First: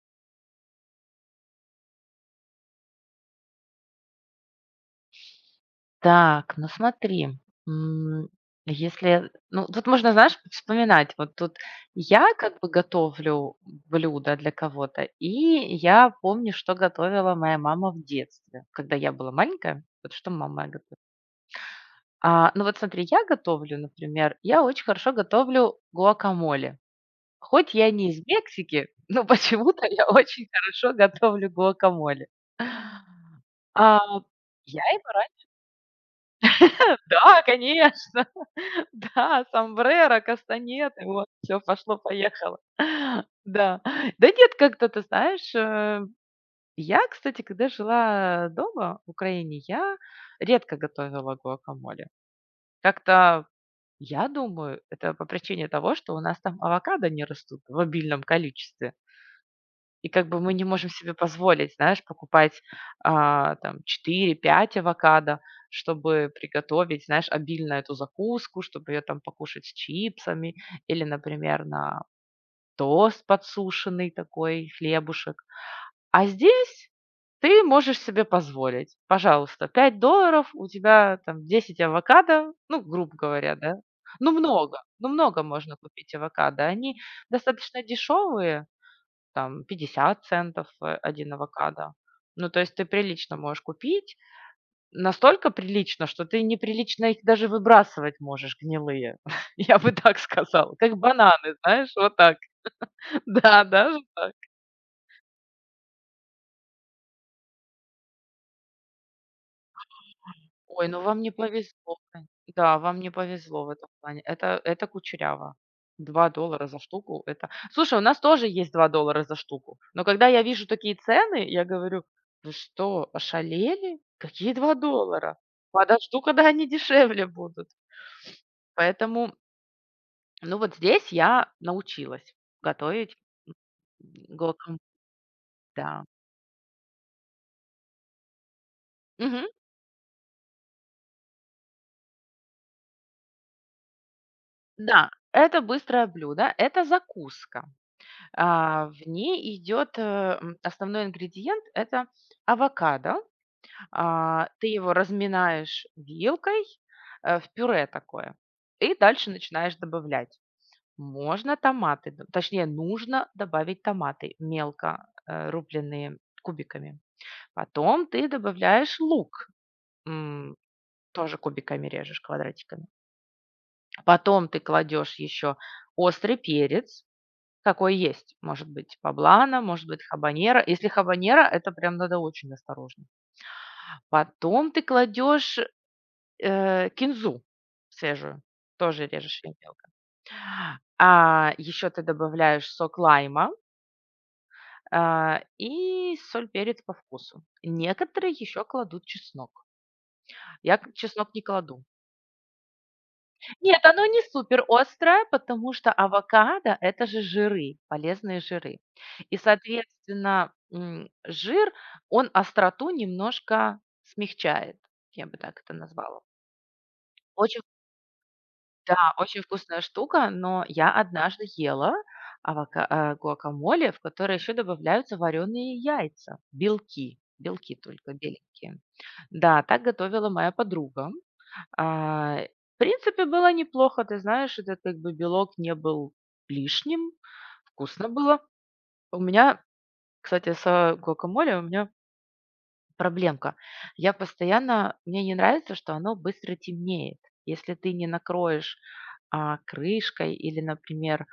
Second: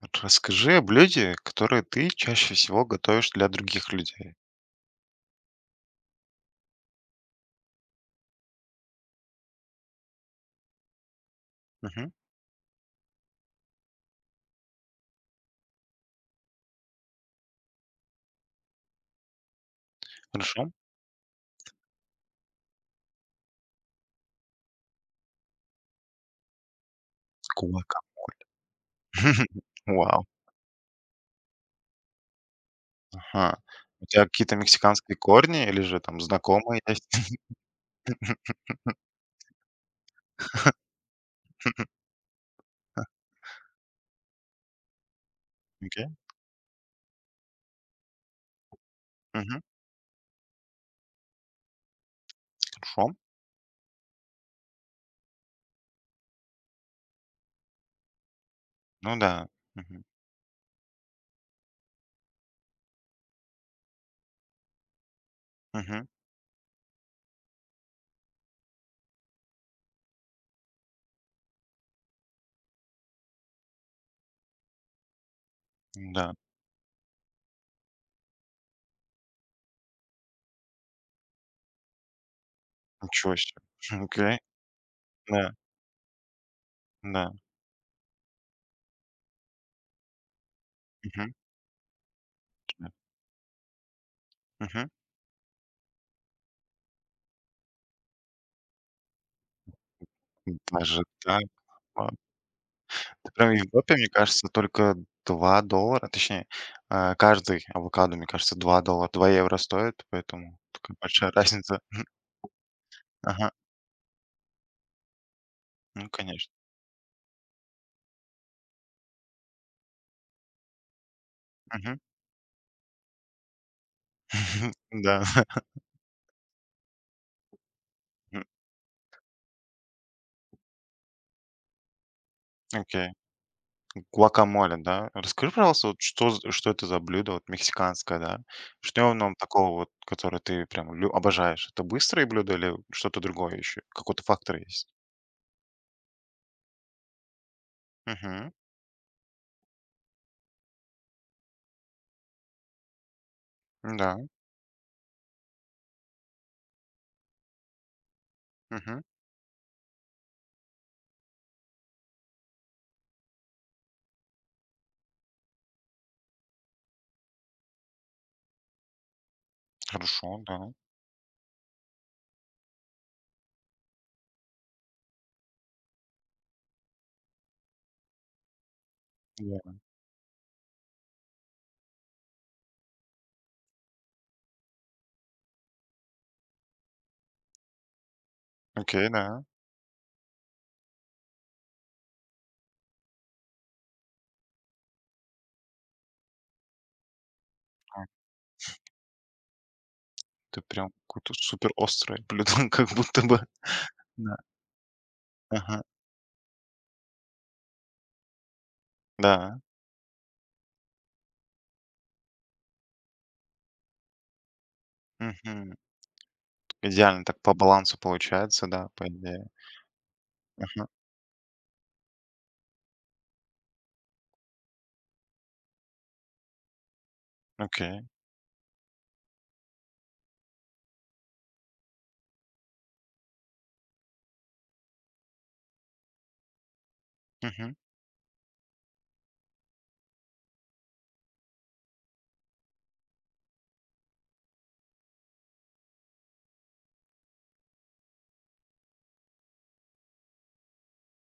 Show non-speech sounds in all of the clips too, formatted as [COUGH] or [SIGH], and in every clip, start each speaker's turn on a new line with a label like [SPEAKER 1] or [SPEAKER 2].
[SPEAKER 1] Вот расскажи о блюде, которое ты чаще всего готовишь для других людей.
[SPEAKER 2] Так, ну смотри, м, если, ну, тут можно, знаешь, вспоминать, вот тут
[SPEAKER 1] Мгм.
[SPEAKER 2] я как бы готовлю блюдо для кого-то, и я помню, что готовила моя мама в детстве, когда я была маленькая, вот что мама моя
[SPEAKER 1] Хорошо.
[SPEAKER 2] готовила. Ну вот смотри, я готовлю, например, я очень хорошо готовлю гуакамоле. Хоть я не из
[SPEAKER 1] Гуакамоль.
[SPEAKER 2] Мексики, [LAUGHS] но
[SPEAKER 1] [LAUGHS]
[SPEAKER 2] почему-то я
[SPEAKER 1] Вау.
[SPEAKER 2] очень хорошо готовлю гуакамоле.
[SPEAKER 1] Ага.
[SPEAKER 2] А,
[SPEAKER 1] У тебя какие-то
[SPEAKER 2] я его
[SPEAKER 1] мексиканские корни или же там знакомые
[SPEAKER 2] [LAUGHS]
[SPEAKER 1] есть? [LAUGHS]
[SPEAKER 2] Да, конечно. [LAUGHS] Да, сомбреро, кастанеты, вот, все пошло-поехало. [LAUGHS] Да. Да нет, как-то, ты знаешь,
[SPEAKER 1] Окей.
[SPEAKER 2] я, кстати, когда жила дома в
[SPEAKER 1] Мгм.
[SPEAKER 2] Украине, я редко готовила гуакамоле.
[SPEAKER 1] Хорошо.
[SPEAKER 2] Как-то, я думаю, это по причине того, что у нас там авокадо не растут в обильном количестве.
[SPEAKER 1] Ну да. Мгм.
[SPEAKER 2] И как бы мы не можем себе позволить, знаешь, покупать там четыре-пять авокадо,
[SPEAKER 1] Мгм.
[SPEAKER 2] чтобы приготовить, знаешь, обильно эту закуску, чтобы ее там покушать с чипсами или, например, на тост подсушенный такой, хлебушек. А
[SPEAKER 1] Да.
[SPEAKER 2] здесь ты можешь себе позволить. Пожалуйста, $5, у тебя там 10 авокадо, ну, грубо
[SPEAKER 1] Ничего
[SPEAKER 2] говоря,
[SPEAKER 1] себе.
[SPEAKER 2] да?
[SPEAKER 1] [LAUGHS] Окей.
[SPEAKER 2] Ну, много
[SPEAKER 1] Да.
[SPEAKER 2] можно купить авокадо. Они
[SPEAKER 1] Да.
[SPEAKER 2] достаточно дешевые, там 50 центов,
[SPEAKER 1] Мгм.
[SPEAKER 2] 1 авокадо. Ну, то есть ты
[SPEAKER 1] Да.
[SPEAKER 2] прилично можешь купить,
[SPEAKER 1] Мгм.
[SPEAKER 2] настолько прилично, что ты неприлично их даже выбрасывать можешь гнилые. [LAUGHS] Я бы так сказала, как
[SPEAKER 1] Даже так.
[SPEAKER 2] бананы, знаешь, вот так. [LAUGHS]
[SPEAKER 1] Это прям в
[SPEAKER 2] Да,
[SPEAKER 1] Европе,
[SPEAKER 2] даже
[SPEAKER 1] мне
[SPEAKER 2] так.
[SPEAKER 1] кажется, только 2 доллара, точнее, каждый авокадо, мне кажется, 2 доллара, 2 евро стоит, поэтому
[SPEAKER 2] Ой,
[SPEAKER 1] такая
[SPEAKER 2] ну вам не
[SPEAKER 1] большая разница.
[SPEAKER 2] повезло,
[SPEAKER 1] [LAUGHS]
[SPEAKER 2] кон да, вам не
[SPEAKER 1] Ага,
[SPEAKER 2] повезло в этом плане. Это кучеряво.
[SPEAKER 1] ну,
[SPEAKER 2] 2
[SPEAKER 1] конечно.
[SPEAKER 2] доллара за штуку — это... Слушай, у нас тоже есть $2 за штуку, но когда я вижу такие цены, я
[SPEAKER 1] Мгм.
[SPEAKER 2] говорю: "Вы что, ошалели? Какие два
[SPEAKER 1] [LAUGHS] Да.
[SPEAKER 2] доллара? Подожду, когда они дешевле будут".
[SPEAKER 1] М,
[SPEAKER 2] Поэтому, ну, вот здесь я научилась
[SPEAKER 1] окей.
[SPEAKER 2] готовить гуакам
[SPEAKER 1] Гуакамоле, да? Расскажи, пожалуйста,
[SPEAKER 2] да.
[SPEAKER 1] вот что это за блюдо, вот мексиканское, да? Что в нем
[SPEAKER 2] Мгм.
[SPEAKER 1] такого вот, которое ты прям лю обожаешь? Это быстрое блюдо или что-то другое еще? Какой-то фактор есть?
[SPEAKER 2] Да, это быстрое блюдо, это закуска.
[SPEAKER 1] Угу.
[SPEAKER 2] А, в ней идет, основной ингредиент — это авокадо.
[SPEAKER 1] Да.
[SPEAKER 2] А, ты его разминаешь вилкой, в пюре такое, и
[SPEAKER 1] Мгм.
[SPEAKER 2] дальше начинаешь добавлять. Можно томаты, д точнее, нужно добавить томаты, мелко, рубленные кубиками. Потом ты добавляешь лук,
[SPEAKER 1] Хорошо,
[SPEAKER 2] м,
[SPEAKER 1] да.
[SPEAKER 2] тоже кубиками режешь, квадратиками. Потом ты кладешь еще острый перец. Какой есть. Может быть, поблана,
[SPEAKER 1] Да.
[SPEAKER 2] может быть, хабанера. Если хабанера, это прям надо очень осторожно. Потом ты кладешь, кинзу свежую, тоже
[SPEAKER 1] Окей,
[SPEAKER 2] режешь
[SPEAKER 1] да.
[SPEAKER 2] мелко. А еще ты добавляешь сок лайма, и соль, перец по вкусу. Некоторые еще кладут чеснок.
[SPEAKER 1] Ты
[SPEAKER 2] Я
[SPEAKER 1] прям
[SPEAKER 2] к чеснок
[SPEAKER 1] какое-то
[SPEAKER 2] не
[SPEAKER 1] супер
[SPEAKER 2] кладу.
[SPEAKER 1] острое блюдо, [LAUGHS] как будто бы.
[SPEAKER 2] Нет, оно не
[SPEAKER 1] Да.
[SPEAKER 2] супер острое, потому
[SPEAKER 1] Ага.
[SPEAKER 2] что авокадо — это же жиры, полезные жиры. И,
[SPEAKER 1] Да.
[SPEAKER 2] соответственно, жир, он остроту немножко смягчает, я бы так
[SPEAKER 1] Мгм.
[SPEAKER 2] это назвала.
[SPEAKER 1] Идеально так по
[SPEAKER 2] Очень
[SPEAKER 1] балансу получается, да, по
[SPEAKER 2] да, очень
[SPEAKER 1] идее.
[SPEAKER 2] вкусная штука, но
[SPEAKER 1] Мгм.
[SPEAKER 2] я однажды ела гуакамоле, в которое еще добавляются вареные яйца, белки, белки
[SPEAKER 1] Окей.
[SPEAKER 2] только беленькие. Да, так готовила моя подруга. А, в принципе, было неплохо, ты знаешь, этот как бы белок не был лишним,
[SPEAKER 1] Мгм.
[SPEAKER 2] вкусно было. У меня, кстати, гуакамоле у меня... Проблемка. Я постоянно мне не нравится, что оно быстро темнеет. Если ты не накроешь, крышкой или, например,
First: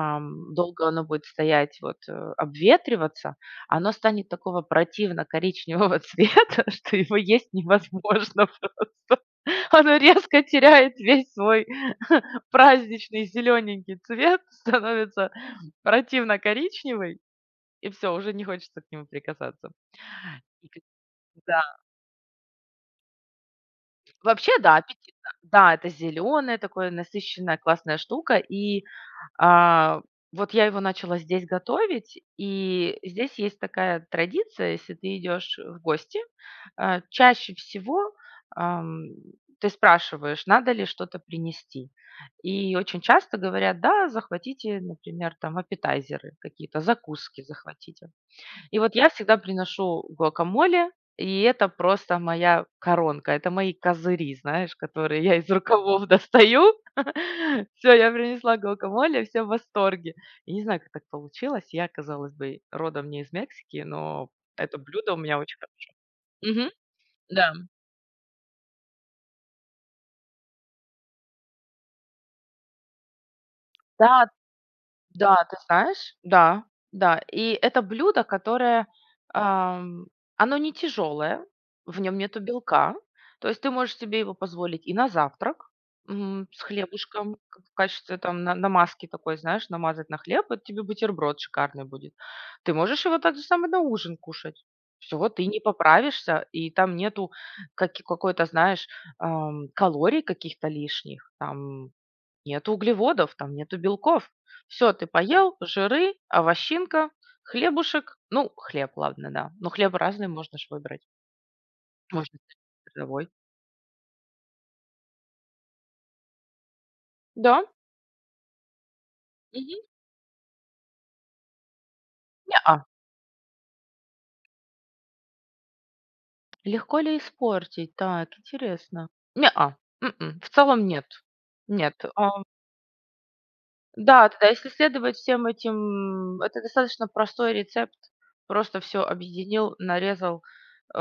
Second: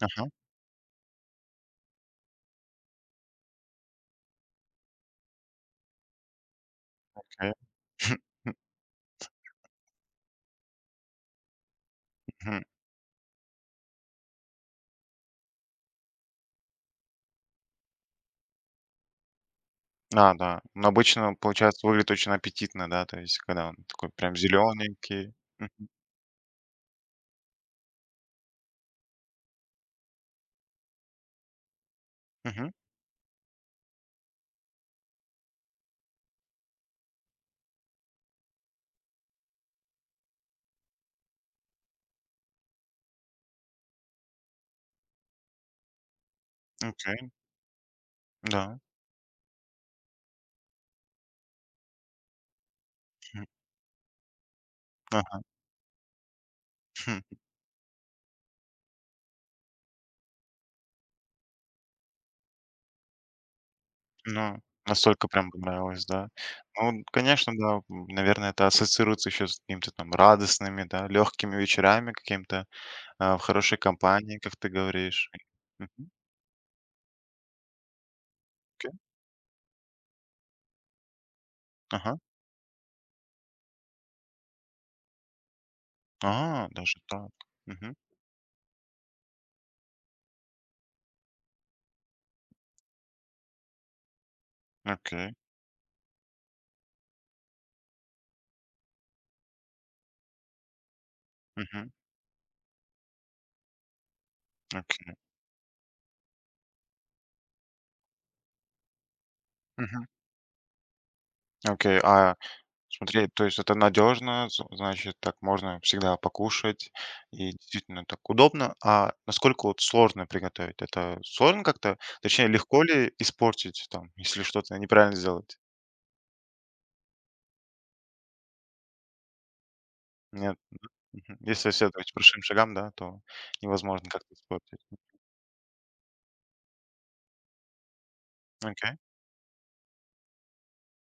[SPEAKER 1] Ага.
[SPEAKER 2] долго оно будет стоять, вот, обветриваться, оно станет такого противно-коричневого [LAUGHS] цвета, что его есть
[SPEAKER 1] Окей.
[SPEAKER 2] невозможно
[SPEAKER 1] [LAUGHS]
[SPEAKER 2] просто. Оно резко теряет весь свой [LAUGHS]
[SPEAKER 1] Мгм.
[SPEAKER 2] праздничный зелененький цвет, становится противно-коричневый, и все, уже не хочется к нему прикасаться.
[SPEAKER 1] А, да.
[SPEAKER 2] И к
[SPEAKER 1] Но обычно,
[SPEAKER 2] да.
[SPEAKER 1] получается, выглядит очень аппетитно, да, то есть когда он такой прям
[SPEAKER 2] Вообще, да, аппетитно.
[SPEAKER 1] зелененький.
[SPEAKER 2] Да, это зеленое, такое насыщенная классная штука. И, а, вот я его начала здесь готовить,
[SPEAKER 1] Мгм.
[SPEAKER 2] и здесь есть такая традиция, если ты идешь в гости, чаще всего, ам, ты спрашиваешь, надо ли что-то принести. И очень часто говорят: "Да, захватите, например, там, аппетайзеры, какие-то
[SPEAKER 1] Окей.
[SPEAKER 2] закуски захватите". И
[SPEAKER 1] Да.
[SPEAKER 2] вот я всегда приношу гуакамоле, и это просто моя коронка,
[SPEAKER 1] Мгм.
[SPEAKER 2] это мои козыри, знаешь, которые я
[SPEAKER 1] Ага.
[SPEAKER 2] из рукавов достаю.
[SPEAKER 1] Хм.
[SPEAKER 2] [LAUGHS] Все, я принесла гуакамоле, все в восторге. Я не знаю, как так получилось. Я, казалось бы, родом не из Мексики, но
[SPEAKER 1] Ну,
[SPEAKER 2] это блюдо у
[SPEAKER 1] настолько
[SPEAKER 2] меня
[SPEAKER 1] прям
[SPEAKER 2] очень хо
[SPEAKER 1] понравилось, да.
[SPEAKER 2] Мгм,
[SPEAKER 1] Ну, конечно, да, м, наверное, это ассоциируется еще с какими-то там радостными, да, легкими вечерами, каким-то. А, в хорошей
[SPEAKER 2] да да
[SPEAKER 1] компании, как ты говоришь.
[SPEAKER 2] Да, ты
[SPEAKER 1] Мгм.
[SPEAKER 2] знаешь, да, да. И это блюдо, которое,
[SPEAKER 1] Окей.
[SPEAKER 2] ам, оно не тяжелое, в нем
[SPEAKER 1] Ага.
[SPEAKER 2] нету белка. То есть ты можешь себе его позволить и на завтрак, с
[SPEAKER 1] А, даже так.
[SPEAKER 2] хлебушком к в
[SPEAKER 1] Мгм.
[SPEAKER 2] качестве там на намазки такой, знаешь, намазать на хлеб, это тебе бутерброд шикарный будет. Ты можешь его так же самое на ужин кушать. Всё,
[SPEAKER 1] Окей.
[SPEAKER 2] ты не поправишься, и там нету каки какой-то, знаешь, калорий каких-то лишних, там...
[SPEAKER 1] Мгм.
[SPEAKER 2] Нету углеводов, там нету белков. Все, ты
[SPEAKER 1] Окей.
[SPEAKER 2] поел, жиры, овощинка, хлебушек. Ну, хлеб, ладно, да. Но хлеб
[SPEAKER 1] Мгм.
[SPEAKER 2] разный можно же выбрать.
[SPEAKER 1] Окей. А
[SPEAKER 2] Можно цветовой.
[SPEAKER 1] смотри, то есть это надежно, значит, так можно всегда покушать и
[SPEAKER 2] Да.
[SPEAKER 1] действительно так удобно. А насколько
[SPEAKER 2] Мгм.
[SPEAKER 1] вот сложно приготовить? Это сложно как-то? Точнее,
[SPEAKER 2] Неа.
[SPEAKER 1] легко ли испортить там, [LAUGHS] если что-то неправильно сделать?
[SPEAKER 2] Легко ли испортить? Так, интересно. Неа. В
[SPEAKER 1] Нет.
[SPEAKER 2] целом нет.
[SPEAKER 1] Мгм. Если
[SPEAKER 2] Нет.
[SPEAKER 1] следовать большим шагам, да, то невозможно
[SPEAKER 2] Да,
[SPEAKER 1] как-то
[SPEAKER 2] да, да, если
[SPEAKER 1] испортить.
[SPEAKER 2] следовать всем этим, это достаточно простой рецепт. Просто
[SPEAKER 1] Окей.
[SPEAKER 2] все объединил, нарезал, э,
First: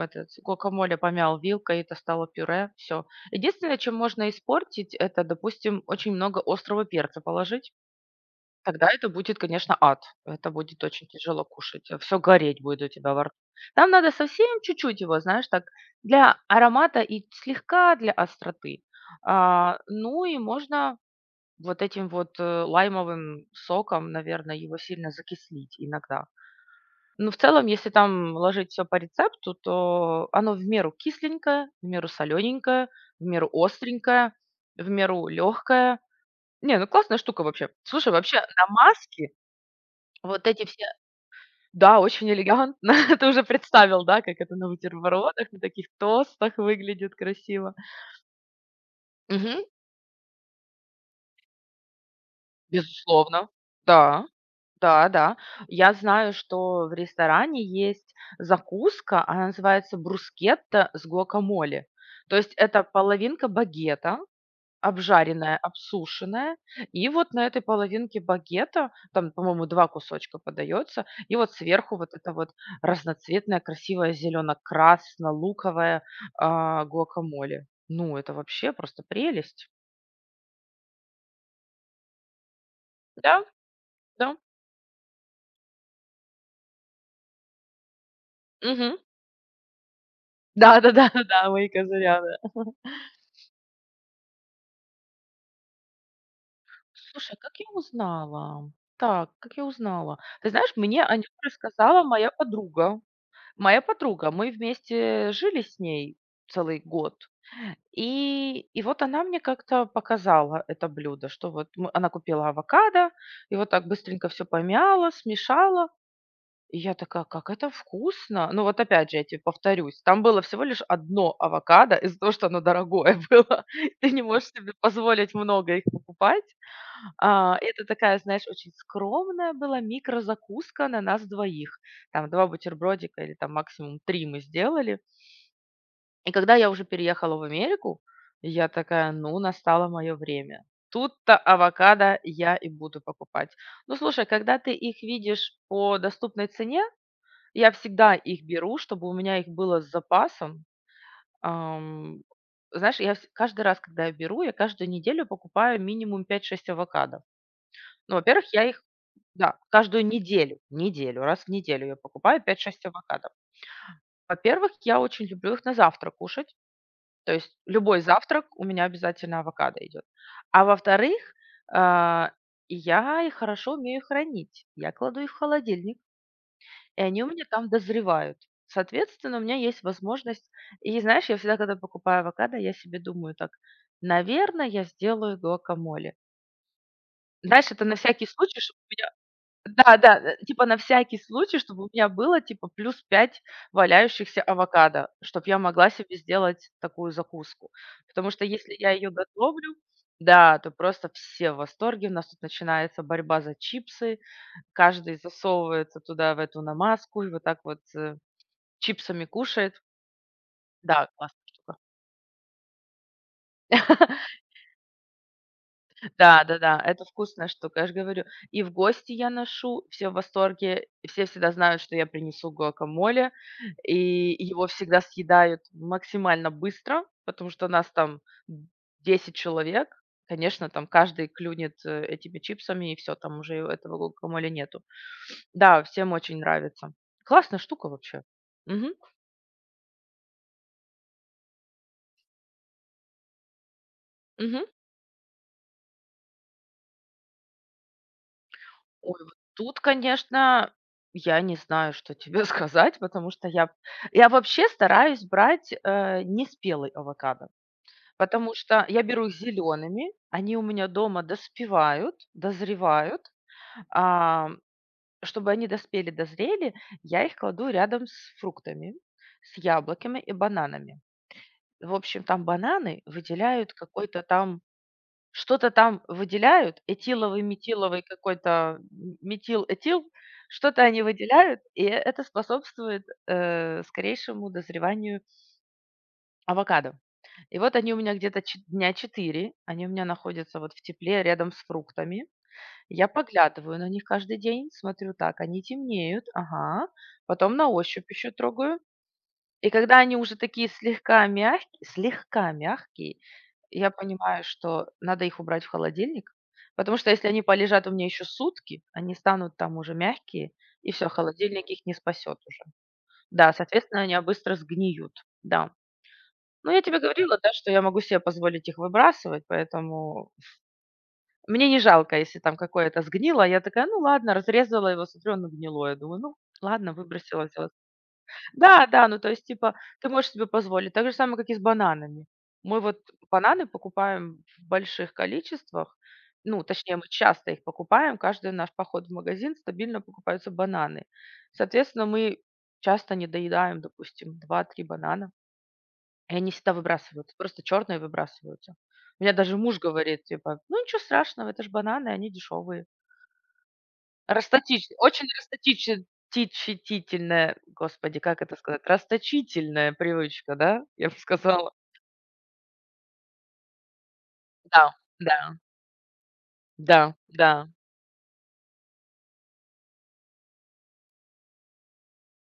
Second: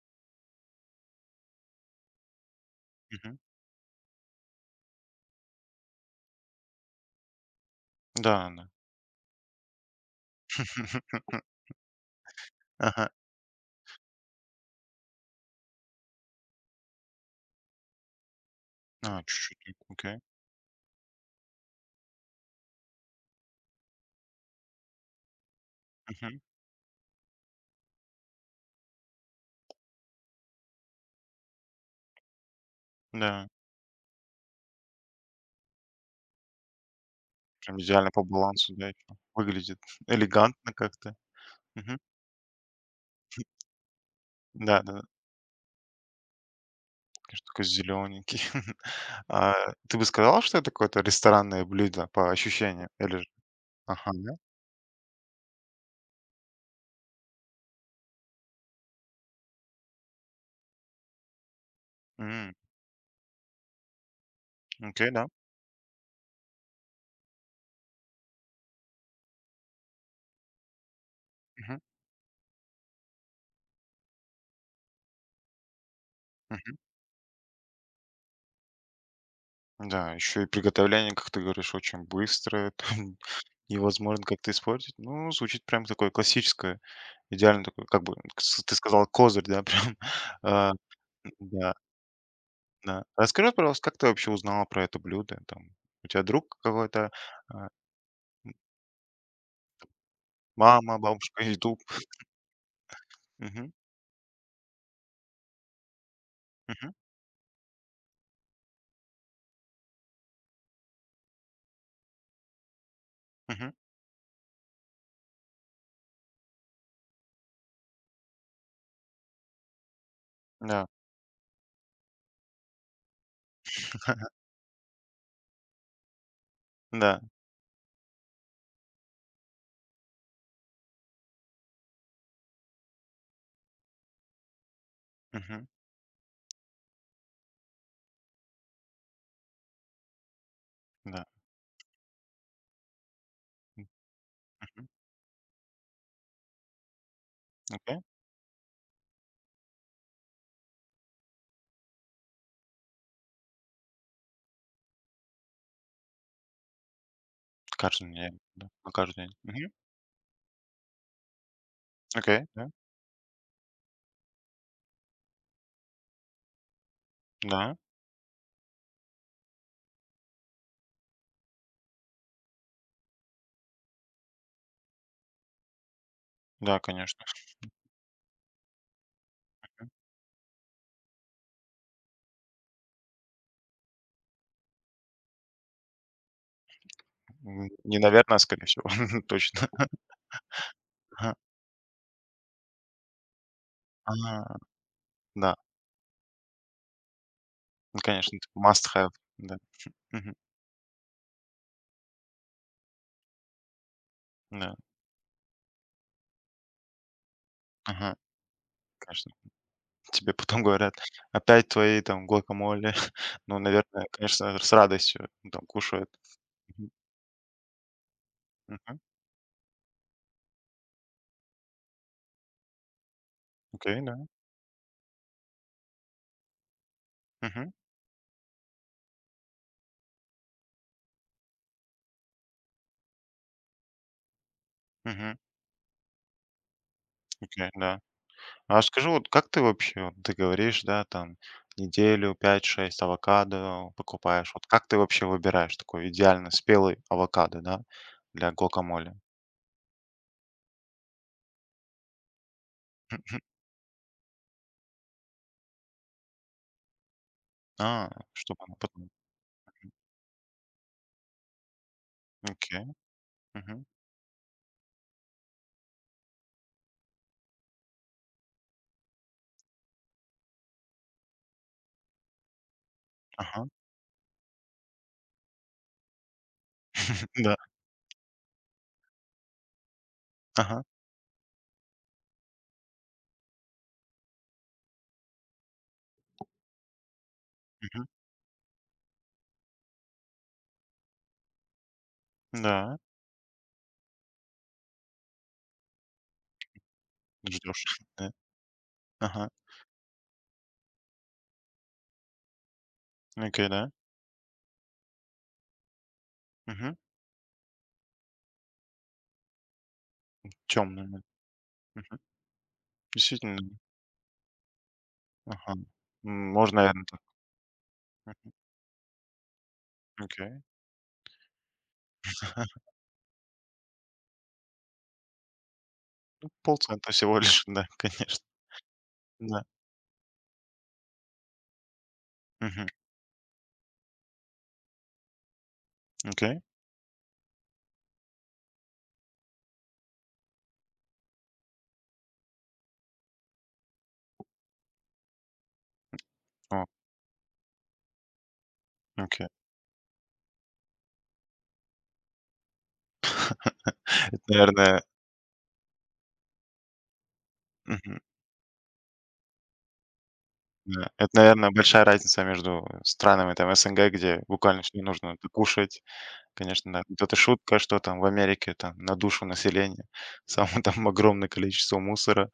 [SPEAKER 2] этот гуакамоле помял вилкой, это стало пюре, все.
[SPEAKER 1] Мгм.
[SPEAKER 2] Единственное, чем можно испортить, это, допустим, очень много острого перца положить.
[SPEAKER 1] Да, да.
[SPEAKER 2] Тогда это будет, конечно, ад. Это будет очень
[SPEAKER 1] [LAUGHS]
[SPEAKER 2] тяжело кушать. Все гореть будет у
[SPEAKER 1] Ага.
[SPEAKER 2] тебя во рту. Там надо совсем чуть-чуть его, знаешь, так для аромата и слегка для остроты.
[SPEAKER 1] А, чуть-чуть,
[SPEAKER 2] А,
[SPEAKER 1] окей.
[SPEAKER 2] ну и можно вот этим вот, лаймовым соком, наверное, его сильно закислить иногда.
[SPEAKER 1] Мгм.
[SPEAKER 2] Но в целом, если там ложить все по рецепту, то оно в меру кисленькое, в меру солененькое, в меру
[SPEAKER 1] Да,
[SPEAKER 2] остренькое, в меру легкое. Не, ну классная штука вообще.
[SPEAKER 1] прям идеально
[SPEAKER 2] Слушай,
[SPEAKER 1] по
[SPEAKER 2] вообще на
[SPEAKER 1] балансу, да, ещё.
[SPEAKER 2] маске
[SPEAKER 1] Выглядит
[SPEAKER 2] вот эти
[SPEAKER 1] элегантно
[SPEAKER 2] все...
[SPEAKER 1] как-то.
[SPEAKER 2] Да,
[SPEAKER 1] Мгм.
[SPEAKER 2] очень элегантно. [LAUGHS] Ты уже представил, да, как это на
[SPEAKER 1] Да-да-да,
[SPEAKER 2] бутербродах, на таких тостах выглядит
[SPEAKER 1] конечно, такой
[SPEAKER 2] красиво.
[SPEAKER 1] зелененький. [LAUGHS] А,
[SPEAKER 2] Мгм.
[SPEAKER 1] ты бы сказала, что это какое-то ресторанное блюдо по ощущениям? Или ж.
[SPEAKER 2] Безусловно.
[SPEAKER 1] Ага,
[SPEAKER 2] Да.
[SPEAKER 1] да?
[SPEAKER 2] Да, да. Я знаю, что в ресторане есть закуска, она называется брускетта с гуакамоле. То есть
[SPEAKER 1] М,
[SPEAKER 2] это половинка багета,
[SPEAKER 1] окей, да.
[SPEAKER 2] обжаренная, обсушенная, и вот на этой половинке багета, там, по-моему, 2 кусочка подается, и вот
[SPEAKER 1] Мгм,
[SPEAKER 2] сверху вот это вот разноцветное, красивое, зелено-красно-луковое,
[SPEAKER 1] мгм.
[SPEAKER 2] гуакамоле. Ну, это вообще просто прелесть.
[SPEAKER 1] Да, еще и приготовление, как ты говоришь, очень быстрое, [LAUGHS] там
[SPEAKER 2] Да,
[SPEAKER 1] невозможно
[SPEAKER 2] да.
[SPEAKER 1] как-то испортить. Ну, звучит прям такое классическое, идеально такое, как бы, кс ты
[SPEAKER 2] Мгм.
[SPEAKER 1] сказала, козырь, да, [LAUGHS] прям.
[SPEAKER 2] [LAUGHS]
[SPEAKER 1] А,
[SPEAKER 2] Да-да-да-да-да, мои
[SPEAKER 1] да.
[SPEAKER 2] козыря.
[SPEAKER 1] Да. Расскажи, пожалуйста, как ты вообще узнала про это блюдо? Там, у тебя друг какой-то,
[SPEAKER 2] Слушай, а как я
[SPEAKER 1] а,
[SPEAKER 2] узнала? Так, как я узнала? Ты знаешь,
[SPEAKER 1] мама,
[SPEAKER 2] мне о нём
[SPEAKER 1] бабушка, "Ютуб"?
[SPEAKER 2] рассказала моя подруга.
[SPEAKER 1] Мгм,
[SPEAKER 2] Моя подруга, мы вместе жили с ней целый
[SPEAKER 1] мгм,
[SPEAKER 2] год. И вот она мне как-то показала это блюдо, что вот мы она купила авокадо и вот
[SPEAKER 1] мгм.
[SPEAKER 2] так быстренько все помяла, смешала. И я такая: "Как это вкусно!" Ну, вот опять же, я тебе повторюсь, там было всего лишь
[SPEAKER 1] Да,
[SPEAKER 2] одно авокадо из-за того, что оно дорогое [LAUGHS] было. Ты не
[SPEAKER 1] [LAUGHS]
[SPEAKER 2] можешь себе позволить много их покупать.
[SPEAKER 1] да,
[SPEAKER 2] А, и это такая, знаешь, очень скромная была микрозакуска на нас двоих. Там 2 бутербродика или там максимум 3 мы сделали.
[SPEAKER 1] мгм,
[SPEAKER 2] И когда я уже переехала в Америку, я такая: "Ну, настало мое время.
[SPEAKER 1] да,
[SPEAKER 2] Тут-то авокадо я и буду покупать". Ну, слушай, когда ты
[SPEAKER 1] мгм.
[SPEAKER 2] их видишь по доступной цене, я
[SPEAKER 1] Окей.
[SPEAKER 2] всегда их беру, чтобы у меня их было с запасом. Ам, знаешь, я вс каждый раз, когда я беру, я каждую неделю покупаю минимум пять-шесть авокадо.
[SPEAKER 1] Каждый
[SPEAKER 2] Ну,
[SPEAKER 1] день,
[SPEAKER 2] во-первых, я
[SPEAKER 1] да,
[SPEAKER 2] их...
[SPEAKER 1] на каждый день.
[SPEAKER 2] да,
[SPEAKER 1] Мгм.
[SPEAKER 2] каждую неделю, неделю, раз в неделю я
[SPEAKER 1] Окей,
[SPEAKER 2] покупаю
[SPEAKER 1] да,
[SPEAKER 2] пять-шесть авокадо. Во-первых, я очень люблю их на завтрак кушать, то есть
[SPEAKER 1] да,
[SPEAKER 2] любой завтрак у меня обязательно авокадо идет. А во-вторых, а, я их хорошо умею хранить. Я кладу их в холодильник.
[SPEAKER 1] да,
[SPEAKER 2] И они
[SPEAKER 1] конечно.
[SPEAKER 2] у меня там дозревают. Соответственно, у меня есть возможность... и знаешь, я всегда, когда покупаю авокадо, я себе думаю так: наверное, я сделаю гуакамоле". Знаешь,
[SPEAKER 1] М,
[SPEAKER 2] это на
[SPEAKER 1] не
[SPEAKER 2] всякий
[SPEAKER 1] наверное, а
[SPEAKER 2] случай,
[SPEAKER 1] скорее
[SPEAKER 2] чтобы
[SPEAKER 1] всего,
[SPEAKER 2] у меня...
[SPEAKER 1] [LAUGHS] точно.
[SPEAKER 2] да-да, типа на всякий
[SPEAKER 1] Ага,
[SPEAKER 2] случай, чтобы у меня было типа плюс 5
[SPEAKER 1] ага,
[SPEAKER 2] валяющихся авокадо, чтобы
[SPEAKER 1] да,
[SPEAKER 2] я могла себе сделать такую закуску.
[SPEAKER 1] ну,
[SPEAKER 2] Потому
[SPEAKER 1] конечно,
[SPEAKER 2] что
[SPEAKER 1] это
[SPEAKER 2] если
[SPEAKER 1] must
[SPEAKER 2] я ее
[SPEAKER 1] have, да.
[SPEAKER 2] готовлю,
[SPEAKER 1] Мгм,
[SPEAKER 2] да, то просто все в восторге. У нас тут начинается борьба за чипсы,
[SPEAKER 1] да,
[SPEAKER 2] каждый засовывается туда, в эту намазку, и вот так вот,
[SPEAKER 1] ага,
[SPEAKER 2] Чипсами
[SPEAKER 1] конечно.
[SPEAKER 2] кушает.
[SPEAKER 1] Тебе потом говорят:
[SPEAKER 2] Да, классная
[SPEAKER 1] "Опять
[SPEAKER 2] штука.
[SPEAKER 1] твои там гуакамоле". [LAUGHS] Ну, наверное, конечно, с радостью ну, там кушают.
[SPEAKER 2] Да-да-да, это вкусная штука, я же говорю. И в
[SPEAKER 1] Мгм.
[SPEAKER 2] гости я ношу, все в восторге, все всегда знают, что я принесу гуакамоле,
[SPEAKER 1] Окей, да.
[SPEAKER 2] и его всегда съедают максимально быстро, потому что
[SPEAKER 1] Мгм.
[SPEAKER 2] нас там 10 человек. Конечно, там каждый клюнет, этими чипсами, и все, там уже этого гуакамоле нету.
[SPEAKER 1] Мгм.
[SPEAKER 2] Да, всем очень нравится. Классная
[SPEAKER 1] Окей,
[SPEAKER 2] штука
[SPEAKER 1] да.
[SPEAKER 2] вообще.
[SPEAKER 1] А
[SPEAKER 2] Мгм,
[SPEAKER 1] скажи, вот как ты вообще, вот ты говоришь, да, там неделю пять-шесть авокадо покупаешь.
[SPEAKER 2] мгм.
[SPEAKER 1] Вот как ты вообще выбираешь такой идеально спелый авокадо, да, для гуакамоле?
[SPEAKER 2] Ой, вот тут, конечно, я не знаю, что тебе [LAUGHS] сказать, потому что я вообще стараюсь брать, неспелый авокадо,
[SPEAKER 1] А,
[SPEAKER 2] потому
[SPEAKER 1] чтобы оно
[SPEAKER 2] что я
[SPEAKER 1] потом.
[SPEAKER 2] беру их зелеными, они у меня дома доспевают,
[SPEAKER 1] Окей.
[SPEAKER 2] дозревают.
[SPEAKER 1] Мгм.
[SPEAKER 2] А, чтобы они доспели, дозрели, я их кладу рядом с фруктами, с яблоками и бананами. В общем, там бананы
[SPEAKER 1] Ага.
[SPEAKER 2] выделяют какой-то там... что-то там выделяют,
[SPEAKER 1] [LAUGHS]
[SPEAKER 2] этиловый,
[SPEAKER 1] Да.
[SPEAKER 2] метиловый какой-то, м этил, что-то
[SPEAKER 1] Ага.
[SPEAKER 2] они выделяют, и это способствует, скорейшему дозреванию авокадо. И вот они у
[SPEAKER 1] Мгм.
[SPEAKER 2] меня где-то чет дня 4, они у меня находятся вот в тепле рядом с фруктами.
[SPEAKER 1] Да.
[SPEAKER 2] Я поглядываю на них каждый день, смотрю: так, они темнеют, ага. Потом на
[SPEAKER 1] Ждешь. [LAUGHS]
[SPEAKER 2] ощупь
[SPEAKER 1] Да.
[SPEAKER 2] еще трогаю.
[SPEAKER 1] Ага.
[SPEAKER 2] И когда они уже такие слегка мягкие,
[SPEAKER 1] Окей,
[SPEAKER 2] я
[SPEAKER 1] да.
[SPEAKER 2] понимаю, что надо их убрать в холодильник,
[SPEAKER 1] Угу,
[SPEAKER 2] потому что если они полежат у меня еще сутки, они станут там уже мягкие, и все,
[SPEAKER 1] темный.
[SPEAKER 2] холодильник их не
[SPEAKER 1] Мгм.
[SPEAKER 2] спасет уже. Да,
[SPEAKER 1] Действительно, да.
[SPEAKER 2] соответственно, они, быстро сгниют, да.
[SPEAKER 1] Ага. М,
[SPEAKER 2] Но
[SPEAKER 1] можно,
[SPEAKER 2] я тебе
[SPEAKER 1] наверное, так.
[SPEAKER 2] говорила, да, что я могу себе
[SPEAKER 1] М,
[SPEAKER 2] позволить их выбрасывать, поэтому
[SPEAKER 1] окей.
[SPEAKER 2] мне не жалко, если там
[SPEAKER 1] [LAUGHS]
[SPEAKER 2] какое-то сгнило. Я такая: "Ну ладно". Разрезала его, смотрю, оно гнилое. Думаю: "Ну ладно,
[SPEAKER 1] Полцента всего
[SPEAKER 2] выбросила,
[SPEAKER 1] лишь,
[SPEAKER 2] взяла".
[SPEAKER 1] да, конечно.
[SPEAKER 2] Да, да, ну, то есть,
[SPEAKER 1] Да.
[SPEAKER 2] типа, ты можешь себе позволить. Так же самое, как и с бананами. Мы
[SPEAKER 1] Мгм.
[SPEAKER 2] вот бананы покупаем в больших количествах.
[SPEAKER 1] Окей.
[SPEAKER 2] Ну, точнее, мы часто их покупаем. Каждый наш поход в магазин стабильно покупаются бананы. Соответственно, мы часто не доедаем, допустим, два-три банана. И они всегда
[SPEAKER 1] О,
[SPEAKER 2] выбрасываются, просто черные выбрасываются. У меня
[SPEAKER 1] окей.
[SPEAKER 2] даже муж говорит, типа, ну ничего страшного, это же бананы, они дешевые.
[SPEAKER 1] Это,
[SPEAKER 2] Расточич
[SPEAKER 1] наверное,
[SPEAKER 2] очень расточичи тичитительная, господи,
[SPEAKER 1] мгм,
[SPEAKER 2] как это сказать, расточительная привычка, да, я
[SPEAKER 1] да.
[SPEAKER 2] бы
[SPEAKER 1] Это, наверное,
[SPEAKER 2] сказала.
[SPEAKER 1] большая разница между странами там СНГ, где буквально
[SPEAKER 2] Да,
[SPEAKER 1] все нужно
[SPEAKER 2] да,
[SPEAKER 1] докушать. Конечно, да.
[SPEAKER 2] да,
[SPEAKER 1] Вот эта
[SPEAKER 2] да,
[SPEAKER 1] шутка, что там в Америке там на душу населения [LAUGHS] само там огромное количество мусора,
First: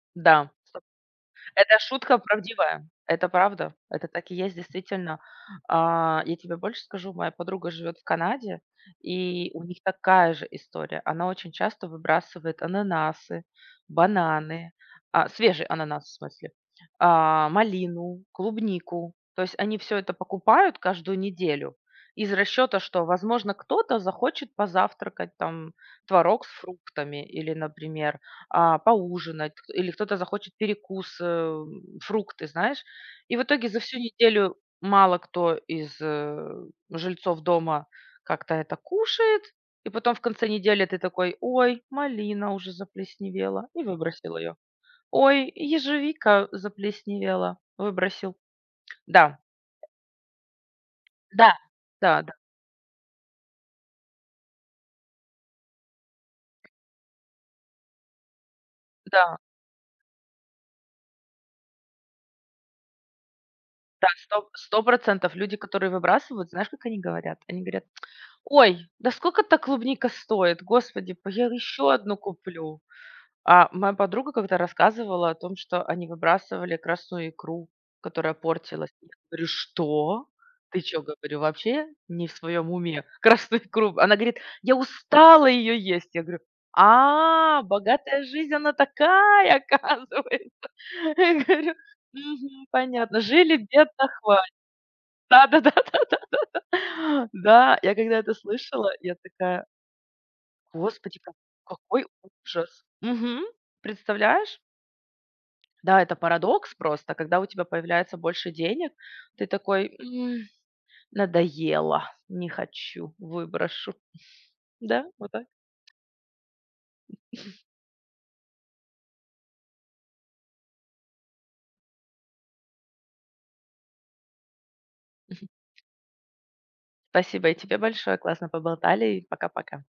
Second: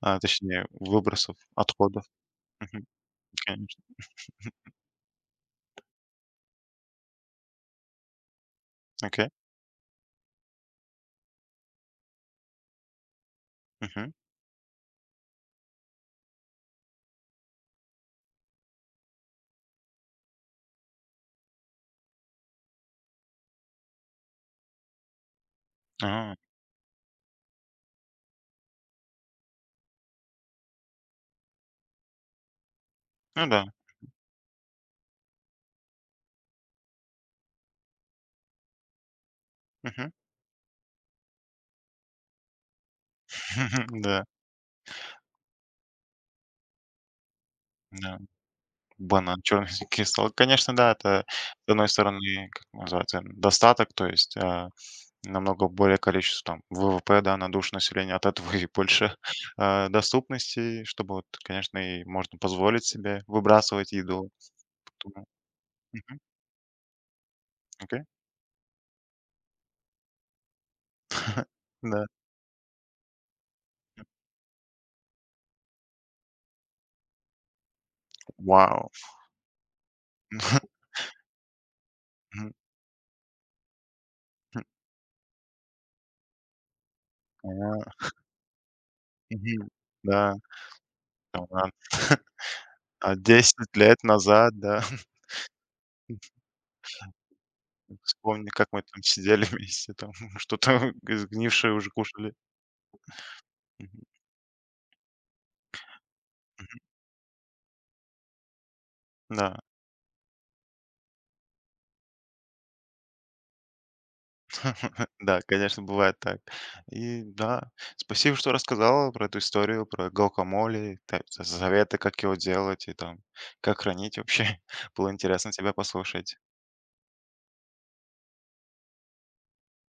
[SPEAKER 1] а,
[SPEAKER 2] да.
[SPEAKER 1] точнее выбросов,
[SPEAKER 2] Это
[SPEAKER 1] отходов.
[SPEAKER 2] шутка
[SPEAKER 1] Мгм,
[SPEAKER 2] правдивая. Это правда.
[SPEAKER 1] конечно.
[SPEAKER 2] Это так и есть, действительно. А, я тебе больше скажу, моя подруга живет в Канаде,
[SPEAKER 1] Окей.
[SPEAKER 2] и у них такая же история. Она очень часто выбрасывает ананасы,
[SPEAKER 1] Мгм.
[SPEAKER 2] бананы, свежий ананас, в смысле, малину, клубнику. То есть они все это покупают каждую неделю из расчета, что, возможно, кто-то захочет позавтракать там
[SPEAKER 1] А,
[SPEAKER 2] творог с фруктами или, например, поужинать, к или кто-то захочет перекус, фрукты, знаешь. И в
[SPEAKER 1] ну да.
[SPEAKER 2] итоге за всю неделю мало кто из, жильцов дома как-то это кушает, и
[SPEAKER 1] Мгм.
[SPEAKER 2] потом в конце недели ты такой: "Ой, малина уже заплесневела", — и
[SPEAKER 1] [LAUGHS] Да,
[SPEAKER 2] выбросил ее. "Ой, ежевика заплесневела", —
[SPEAKER 1] да.
[SPEAKER 2] выбросил. Да,
[SPEAKER 1] Банан, черный [LAUGHS] кристалл. Конечно, да, это
[SPEAKER 2] да,
[SPEAKER 1] с одной стороны,
[SPEAKER 2] да, да,
[SPEAKER 1] как называется, достаток, то есть, а, намного более количеством ВВП, да, на душу населения, от этого и больше,
[SPEAKER 2] да.
[SPEAKER 1] [LAUGHS] а, доступности, чтобы вот, конечно, и можно позволить себе выбрасывать
[SPEAKER 2] Да,
[SPEAKER 1] еду.
[SPEAKER 2] сто
[SPEAKER 1] Поэтому.
[SPEAKER 2] процентов. Люди, которые
[SPEAKER 1] Мгм.
[SPEAKER 2] выбрасывают, знаешь, как они говорят? Они говорят:
[SPEAKER 1] Окей.
[SPEAKER 2] "Ой, да сколько та клубника стоит? Господи, п я еще
[SPEAKER 1] Да.
[SPEAKER 2] одну куплю". А, моя подруга как-то рассказывала о том, что они выбрасывали красную икру, которая
[SPEAKER 1] Вау!
[SPEAKER 2] портилась. Я говорю: "Что? Ты
[SPEAKER 1] [LAUGHS]
[SPEAKER 2] чё?" Говорю: "Вообще не в
[SPEAKER 1] Мгм.
[SPEAKER 2] своем уме [LAUGHS] красную икру". Она говорит: "Я устала её есть". Я говорю: "А,
[SPEAKER 1] А,
[SPEAKER 2] богатая жизнь, она такая,
[SPEAKER 1] мгм. Да,
[SPEAKER 2] оказывается". [LAUGHS] Я
[SPEAKER 1] там, а,
[SPEAKER 2] говорю: "Мгм,
[SPEAKER 1] [LAUGHS] а
[SPEAKER 2] понятно. Жили
[SPEAKER 1] 10 лет
[SPEAKER 2] бедно, хватит".
[SPEAKER 1] назад, да, [LAUGHS]
[SPEAKER 2] Да-да-да-да. [LAUGHS] Да, я когда это
[SPEAKER 1] вспомни, как мы
[SPEAKER 2] слышала,
[SPEAKER 1] там
[SPEAKER 2] я
[SPEAKER 1] сидели
[SPEAKER 2] такая:
[SPEAKER 1] вместе, там [LAUGHS] что-то, [LAUGHS]
[SPEAKER 2] "Господи,
[SPEAKER 1] сгнившее уже
[SPEAKER 2] какой
[SPEAKER 1] кушали.
[SPEAKER 2] ужас". Мгм.
[SPEAKER 1] Мгм.
[SPEAKER 2] Представляешь? Да, это парадокс просто, когда у тебя появляется больше денег, ты
[SPEAKER 1] Да.
[SPEAKER 2] такой: "М, надоело, не хочу, выброшу".
[SPEAKER 1] [LAUGHS]
[SPEAKER 2] Да, вот
[SPEAKER 1] Да,
[SPEAKER 2] так.
[SPEAKER 1] конечно, бывает так. И да, спасибо, что рассказала про эту историю, про гуакамоле, советы, как его делать и там, как хранить вообще. [LAUGHS] Было интересно тебя послушать.
[SPEAKER 2] Спасибо и тебе большое, классно поболтали и пока-пока.